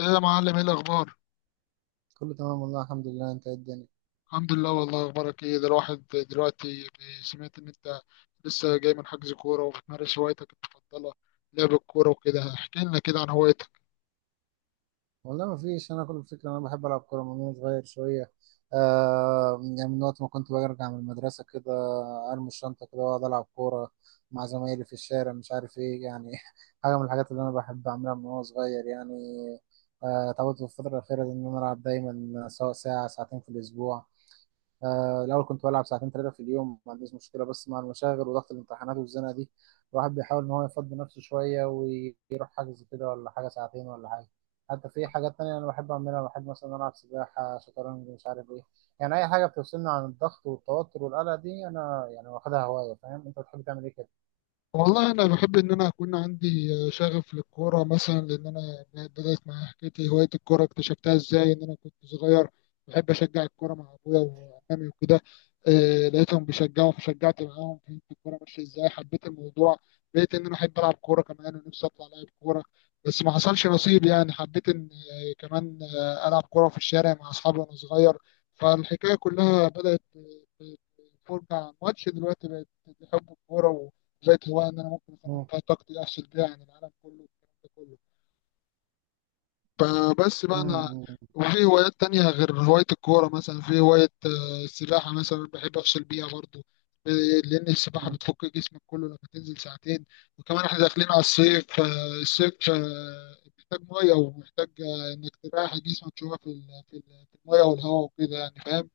ايه يا معلم، ايه الاخبار؟ كله تمام والله الحمد لله، انت ايه الدنيا؟ الحمد لله والله. اخبارك ايه ده الواحد دلوقتي؟ سمعت ان انت لسه جاي من حجز كوره وبتمارس هوايتك المفضله لعب الكوره وكده. احكي لنا كده عن هوايتك. والله ما فيش. انا كل الفكره انا بحب العب كوره من وانا صغير شويه. يعني من وقت ما كنت برجع من المدرسه كده ارمي الشنطه كده واقعد العب كوره مع زمايلي في الشارع، مش عارف ايه يعني حاجه من الحاجات اللي انا بحب اعملها من وانا صغير يعني. اتعودت في الفتره الاخيره دي ان انا العب دايما سواء ساعه ساعتين في الاسبوع. الأول كنت بلعب ساعتين 3 في اليوم، ما عنديش مشكلة بس مع المشاغل وضغط الامتحانات والزنقة دي. الواحد بيحاول إن هو يفضي نفسه شوية ويروح حجز كده ولا حاجة ساعتين ولا حاجة. حتى في حاجات تانية أنا بحب أعملها، بحب مثلا ألعب سباحة شطرنج مش عارف إيه. يعني أي حاجة بتفصلني عن الضغط والتوتر والقلق دي أنا يعني واخدها هواية. فاهم؟ أنت بتحب تعمل إيه كده؟ والله انا بحب ان انا اكون عندي شغف للكوره مثلا، لان انا بدات مع حكايتي، هوايه الكوره اكتشفتها ازاي؟ ان انا كنت صغير بحب اشجع الكوره مع ابويا وعمامي وكده. لقيتهم بيشجعوا فشجعت معاهم، فهمت الكوره ماشيه ازاي، حبيت الموضوع، بقيت ان انا احب العب كوره كمان، ونفسي اطلع لاعب كوره بس ما حصلش نصيب. يعني حبيت ان آه، كمان آه، العب كوره في الشارع مع اصحابي وانا صغير. فالحكايه كلها بدات بالفرجه على الماتش، دلوقتي بقت بحب الكوره. لقيت هواية إن أنا ممكن أخرج مم. فيها طاقتي، أفصل بيها عن العالم كله والكلام ده كله. فبس بقى أنا، مم. وفي هوايات تانية غير هواية الكورة. مثلا في هواية السباحة، مثلا بحب أفصل بيها برضو. آه، لأن السباحة مم. بتفك جسمك كله لما تنزل ساعتين. وكمان إحنا داخلين على الصيف، فالصيف محتاج مية ومحتاج إنك تريح جسمك شوية في المية والهواء وكده. يعني فاهم؟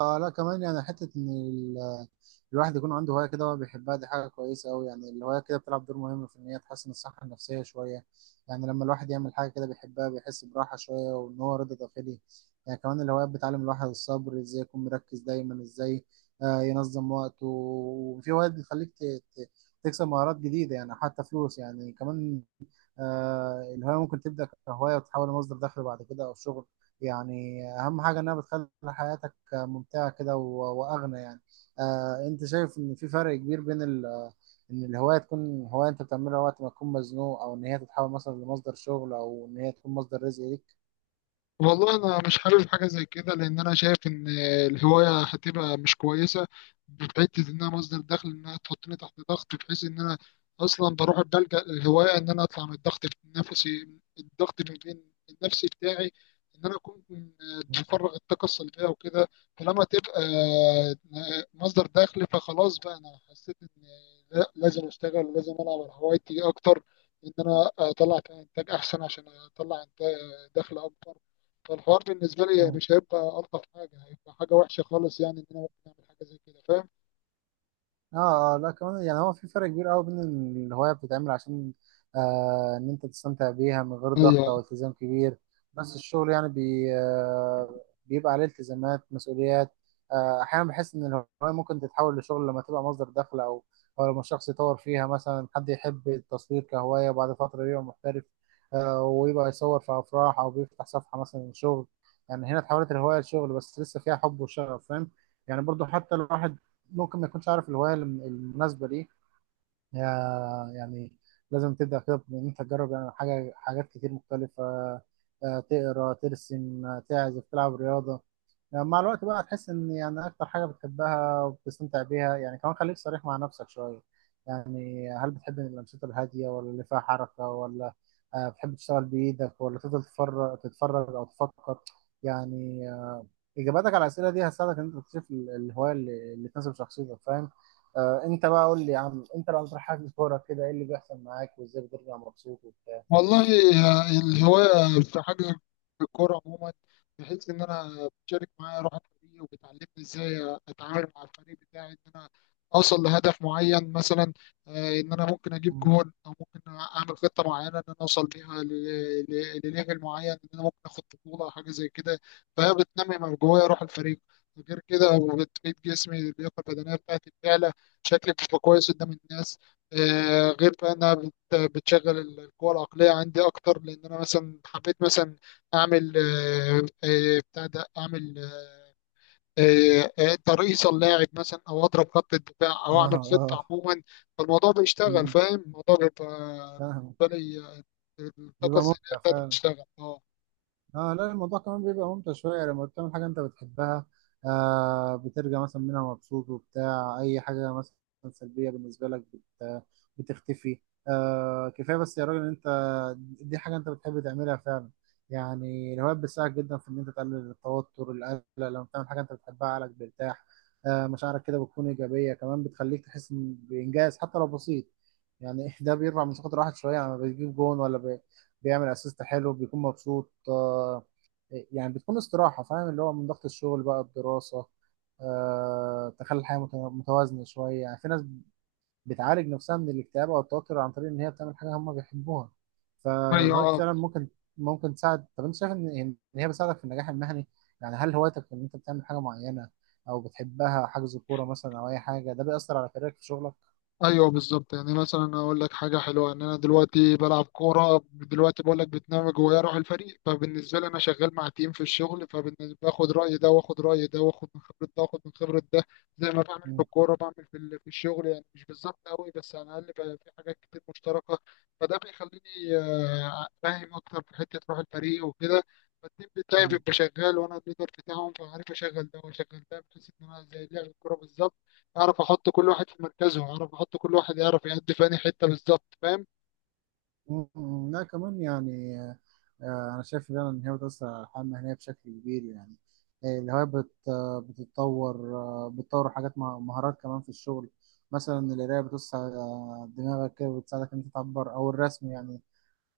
اه لا كمان يعني حتة ان الواحد يكون عنده هواية كده هو بيحبها، دي حاجة كويسة أوي. يعني الهواية كده بتلعب دور مهم في إن هي تحسن الصحة النفسية شوية. يعني لما الواحد يعمل حاجة كده بيحبها بيحس براحة شوية وإن هو رضا داخلي. يعني كمان الهوايات بتعلم الواحد الصبر، إزاي يكون مركز دايما، إزاي ينظم وقته. وفي هوايات بتخليك ت- تكسب مهارات جديدة يعني حتى فلوس يعني كمان. الهواية ممكن تبدأ كهواية وتتحول لمصدر دخل بعد كده أو شغل. يعني أهم حاجة إنها بتخلي حياتك ممتعة كده وأغنى يعني. أنت شايف إن في فرق كبير بين ال إن الهواية تكون هواية أنت بتعملها وقت ما تكون مزنوق، أو إن هي تتحول مثلا لمصدر شغل أو إن هي تكون مصدر رزق والله انا مش حابب حاجه زي كده، لان انا شايف ان الهوايه هتبقى مش كويسه بحيث انها مصدر دخل. انها تحطني تحت ضغط بحيث ان انا اصلا بروح بلجأ للهوايه ان انا اطلع من الضغط النفسي، الضغط النفسي بتاعي، ان انا اكون بفرغ الطاقه السلبيه وكده. فلما تبقى مصدر دخل فخلاص بقى، انا حسيت ان لا، لازم اشتغل، لازم العب على هوايتي اكتر، ان انا اطلع فيها انتاج احسن عشان اطلع انتاج دخل اكبر. فالحوار بالنسبة لي ليك؟ مش هيبقى ألطف حاجة، هيبقى حاجة وحشة خالص. يعني إن أنا ممكن أعمل حاجة زي كده، فاهم؟ اه اه لا كمان يعني هو في فرق كبير قوي بين الهواية بتتعمل عشان ان انت تستمتع بيها من غير ضغط هي او التزام كبير. بس الشغل يعني بي آه بيبقى عليه التزامات مسؤوليات. احيانا بحس ان الهواية ممكن تتحول لشغل لما تبقى مصدر دخل او لما الشخص يطور فيها، مثلا حد يحب التصوير كهواية وبعد فترة يبقى محترف. ويبقى يصور في افراح او بيفتح صفحة مثلا شغل. يعني هنا اتحولت الهواية لشغل بس لسه فيها حب وشغف، فاهم؟ يعني برضو حتى الواحد ممكن ما يكونش عارف الهوايه المناسبه ليه. يعني لازم تبدا كده بان انت تجرب، يعني حاجات كتير مختلفه. تقرا ترسم تعزف تلعب رياضه. يعني مع الوقت بقى هتحس ان يعني اكتر حاجه بتحبها وبتستمتع بيها. يعني كمان خليك صريح مع نفسك شويه. يعني هل بتحب الانشطه الهاديه ولا اللي فيها حركه، ولا بتحب تشتغل بايدك ولا تفضل تفرج تتفرج او تفكر يعني؟ اجاباتك على الاسئله دي هتساعدك ان انت تكتشف الهوايه اللي تناسب شخصيتك، فاهم؟ انت بقى قول لي يا عم، انت لو هتروح حجز كوره كده ايه اللي بيحصل معاك وازاي بترجع مبسوط وبتاع؟ والله، الهواية في حجز الكورة عموما، بحيث إن أنا بشارك معايا روح الفريق، وبتعلمني إزاي أتعامل مع الفريق بتاعي، إن أنا أوصل لهدف معين مثلا. إن أنا ممكن أجيب مم. جول، أو ممكن أعمل خطة معينة إن أنا أوصل بيها لليفل معين، إن أنا ممكن آخد بطولة أو حاجة زي كده. فهي بتنمي من جوايا روح الفريق. غير كده، وبتفيد جسمي، اللياقة البدنية بتاعتي بتعلى، شكلي بيبقى كويس قدام الناس. غير بقى بتشغل القوى العقلية عندي أكتر، لأن أنا مثلا حبيت مثلا أعمل آه، آه، بتاع ده أعمل ترقيصة اللاعب مثلا، أو أضرب خط الدفاع، اه أو أعمل اه. خطة عموما. فالموضوع بيشتغل، مم. فاهم؟ الموضوع بيبقى فاهم. بالنسبة لي الطاقة بيبقى الذهنية ممتع بتاعتي فعلا. بتشتغل، أه. اه لا الموضوع كمان بيبقى ممتع شوية يعني لما بتعمل حاجة انت بتحبها. بترجع مثلا منها مبسوط وبتاع، اي حاجة مثلا سلبية بالنسبة لك بتختفي. كفاية بس يا راجل ان انت دي حاجة انت بتحب تعملها فعلا. يعني الهوايات بتساعدك جدا في ان انت تقلل التوتر القلق، لما بتعمل حاجة انت بتحبها عقلك بيرتاح. مشاعرك كده بتكون ايجابية كمان، بتخليك تحس بانجاز حتى لو بسيط. يعني ده بيرفع من ثقة الواحد شوية، يعني لما بيجيب جون ولا بيعمل اسيست حلو بيكون مبسوط. يعني بتكون استراحة، فاهم اللي هو من ضغط الشغل بقى الدراسة. تخلي الحياة متوازنة شوية. يعني في ناس بتعالج نفسها من الاكتئاب أو التوتر عن طريق إن هي بتعمل حاجة هم بيحبوها. فالهوايات أيوه، فعلا ممكن تساعد. طب أنت شايف إن هي بتساعدك في النجاح المهني؟ يعني هل هوايتك إن أنت بتعمل حاجة معينة أو بتحبها حجز كورة مثلا أو أي حاجة، ده بيأثر على كاريرك في شغلك؟ ايوه بالظبط. يعني مثلا اقول لك حاجه حلوه، ان انا دلوقتي بلعب كوره، دلوقتي بقول لك بتنام جوايا روح الفريق. فبالنسبه لي انا شغال مع تيم في الشغل، فبالنسبه باخد راي ده واخد راي ده، واخد من خبره ده واخد من خبره ده، زي ما بعمل في مم. الكوره بعمل في الشغل. يعني مش بالظبط قوي، بس على الاقل بقى في حاجات كتير مشتركه. فده بيخليني فاهم اكتر في حته روح الفريق وكده. فالتيم بتاعي مم. بيبقى شغال وانا الليدر بتاعهم، فعارف اشغل ده واشغل ده، بحيث ان انا زي لعب الكوره بالظبط، اعرف احط كل واحد في مركزه، اعرف احط كل واحد يعرف يأدي في أنهي حتة بالظبط، فاهم؟ مم. لا كمان يعني أنا شايف فعلا إن هي بتأثر على الحياة المهنية بشكل كبير. يعني الهواية بت آه، بتتطور بتطور حاجات مهارات كمان في الشغل. مثلا القراية بتوسع دماغك كده وبتساعدك إن أنت تعبر، أو الرسم يعني.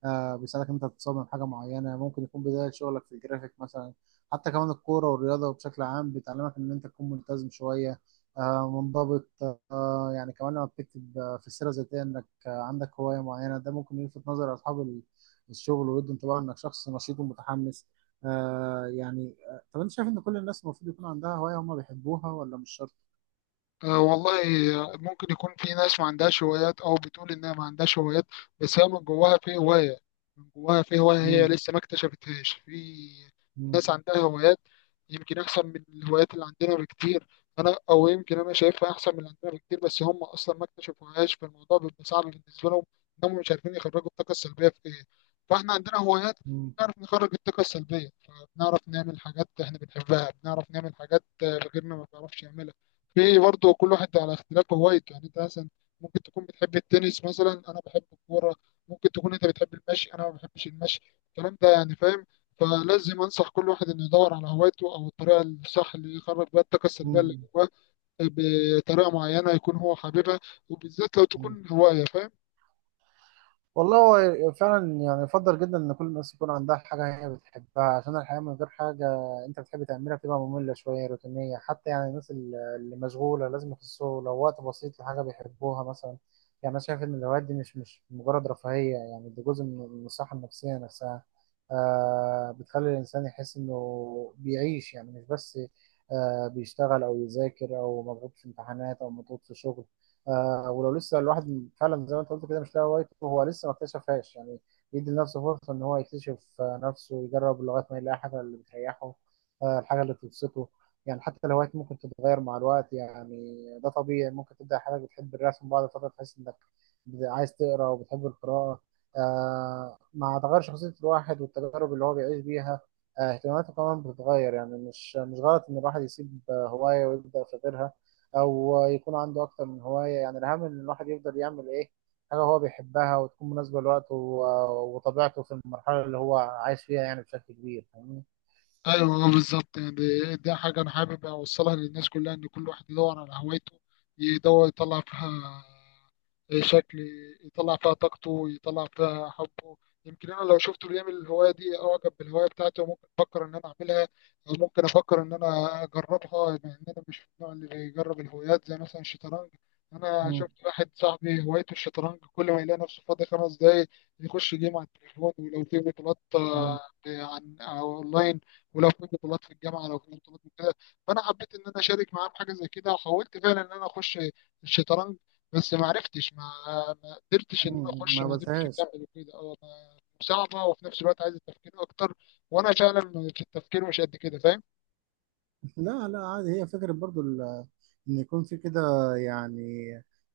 بيساعدك انت تتصمم حاجه معينه ممكن يكون بدايه شغلك في الجرافيك مثلا. حتى كمان الكوره والرياضه بشكل عام بتعلمك ان انت تكون ملتزم شويه، منضبط. يعني كمان لما بتكتب في السيره الذاتيه انك عندك هوايه معينه، ده ممكن يلفت نظر اصحاب الشغل، ويدوا انطباع انك شخص نشيط ومتحمس. يعني طب انت شايف ان كل الناس المفروض يكون عندها هوايه هم بيحبوها ولا مش شرط؟ أه والله، ممكن يكون في ناس ما عندهاش هوايات، أو بتقول إنها ما عندهاش هوايات، بس هي من جواها في هواية، من جواها في هواية هي مم. لسه ما اكتشفتهاش. في مم. ناس عندها هوايات يمكن أحسن من الهوايات اللي عندنا بكتير. أنا أو يمكن أنا شايفها أحسن من اللي عندنا بكتير، بس هم أصلا ما اكتشفوهاش، فالموضوع بيبقى صعب بالنسبة لهم، إنهم مش عارفين يخرجوا الطاقة السلبية في إيه. فإحنا عندنا هوايات مم. بنعرف نخرج الطاقة السلبية، فبنعرف نعمل حاجات إحنا بنحبها، بنعرف نعمل حاجات غيرنا ما بيعرفش يعملها. في برضه كل واحد على اختلاف هوايته، يعني انت مثلا ممكن تكون بتحب التنس مثلا، انا بحب الكوره، ممكن تكون انت بتحب المشي، انا ما بحبش المشي، الكلام ده يعني، فاهم؟ فلازم انصح كل واحد انه يدور على هوايته، او الطريقه الصح اللي يخرج بيها الطاقه السلبيه اللي مم. جواه بطريقه معينه يكون هو حاببها، وبالذات لو مم. تكون هوايه، فاهم؟ والله هو فعلا يعني يفضل جدا ان كل الناس يكون عندها حاجة هي بتحبها، عشان الحياة من غير حاجة انت بتحب تعملها بتبقى مملة شوية روتينية. حتى يعني الناس اللي مشغولة لازم يخصصوا لو وقت بسيط لحاجة بيحبوها مثلا. يعني انا شايف ان الهوايات دي مش مجرد رفاهية، يعني دي جزء من الصحة النفسية نفسها. بتخلي الانسان يحس انه بيعيش، يعني مش بس بيشتغل او يذاكر او مضغوط في امتحانات او مضغوط في شغل. ولو لسه الواحد فعلا زي ما انت قلت كده مش لاقي هوايته هو لسه ما اكتشفهاش، يعني يدي لنفسه فرصة ان هو يكتشف نفسه ويجرب لغاية ما يلاقي حاجة اللي بتريحه. الحاجة اللي بتبسطه. يعني حتى الهوايات ممكن تتغير مع الوقت، يعني ده طبيعي ممكن تبدأ حاجة بتحب الرسم بعد فترة تحس انك عايز تقرا وبتحب القراءة. مع تغير شخصية الواحد والتجارب اللي هو بيعيش بيها اهتماماته كمان بتتغير. يعني مش غلط ان الواحد يسيب هواية ويبدأ في غيرها، او يكون عنده اكتر من هوايه. يعني الاهم ان الواحد يفضل يعمل ايه حاجه هو بيحبها وتكون مناسبه لوقته وطبيعته في المرحله اللي هو عايش فيها يعني بشكل كبير، فاهمني؟ ايوه بالظبط. يعني دي حاجه انا حابب اوصلها للناس كلها، ان كل واحد يدور على هوايته، يدور يطلع فيها شكل يطلع فيها طاقته ويطلع فيها حبه. يمكن انا لو شفته بيعمل الهوايه دي، اعجب بالهوايه بتاعته وممكن افكر ان انا اعملها، او ممكن افكر ان انا اجربها، مع ان انا مش من النوع اللي بيجرب الهوايات، زي مثلا الشطرنج. انا مم. شفت واحد صاحبي هوايته الشطرنج، كل ما يلاقي نفسه فاضي 5 دقايق يخش جيم على التليفون. ولو في بطولات مم. عن أو اونلاين، ولو في بطولات في الجامعه، لو في بطولات وكده. فانا حبيت ان انا اشارك معاه في حاجه زي كده، وحاولت فعلا ان انا اخش الشطرنج، بس ما عرفتش، ما قدرتش، ان انا مم. اخش ما ما قدرتش قبلتهاش. اكمل وكده. صعبه، وفي نفس الوقت عايزه تفكير اكتر، وانا فعلا في التفكير مش قد كده، فاهم؟ لا لا عادي، هي فكرة برضو إن يكون في كده يعني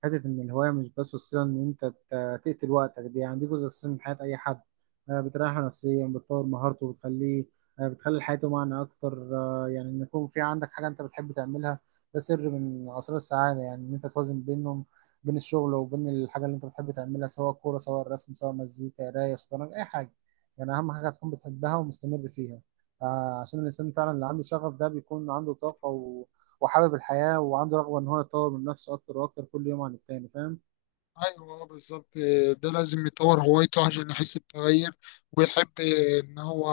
حتة إن الهواية مش بس وسيلة إن أنت تقتل وقتك دي، يعني دي جزء أساسي من حياة أي حد. بتريحه نفسيا بتطور مهارته بتخليه بتخلي حياته معنى أكتر. يعني إن يكون في عندك حاجة أنت بتحب تعملها ده سر من أسرار السعادة، يعني إن أنت توازن بينهم، بين الشغل وبين الحاجة اللي أنت بتحب تعملها سواء كورة سواء رسم سواء مزيكا قراية شطرنج أي حاجة. يعني أهم حاجة تكون بتحبها ومستمر فيها. عشان الإنسان فعلا اللي عنده شغف ده بيكون عنده طاقة و... وحابب الحياة وعنده رغبة إن هو يطور من نفسه أكتر وأكتر كل يوم عن التاني، فاهم؟ ايوه بالظبط. ده لازم يطور هوايته عشان يحس بتغير، ويحب ان هو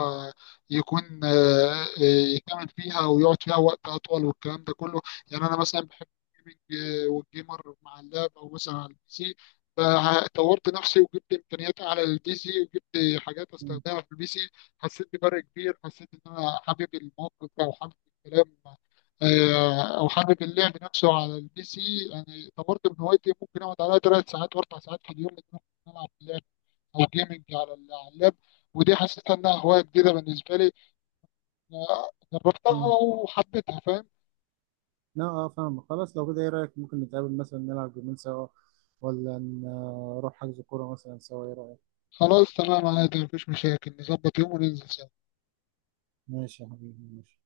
يكون يكمل فيها ويقعد فيها وقت اطول والكلام ده كله. يعني انا مثلا بحب الجيمنج والجيمر مع اللاب، او مثلا على البي سي. فطورت نفسي وجبت امكانياتي على البي سي، وجبت حاجات مم. استخدمها في البي سي، حسيت بفرق كبير، حسيت ان انا حابب الموقف، او حابب الكلام او حابب اللعب نفسه على البي سي. يعني طورت من هوايتي، ممكن اقعد عليها 3 ساعات واربع ساعات في اليوم، لان أنا ممكن العب او جيمنج على اللاب. ودي حسيت انها هوايه جديده بالنسبه لي، أنا جربتها مم. وحبيتها، فاهم؟ لا أه فاهم خلاص، لو كده إيه رأيك؟ ممكن نتقابل مثلا نلعب جيمين سوا، ولا نروح حجز كورة مثلا سوا، إيه رأيك؟ خلاص، تمام، عادي، مفيش مشاكل، نظبط يوم وننزل. ماشي يا حبيبي ماشي.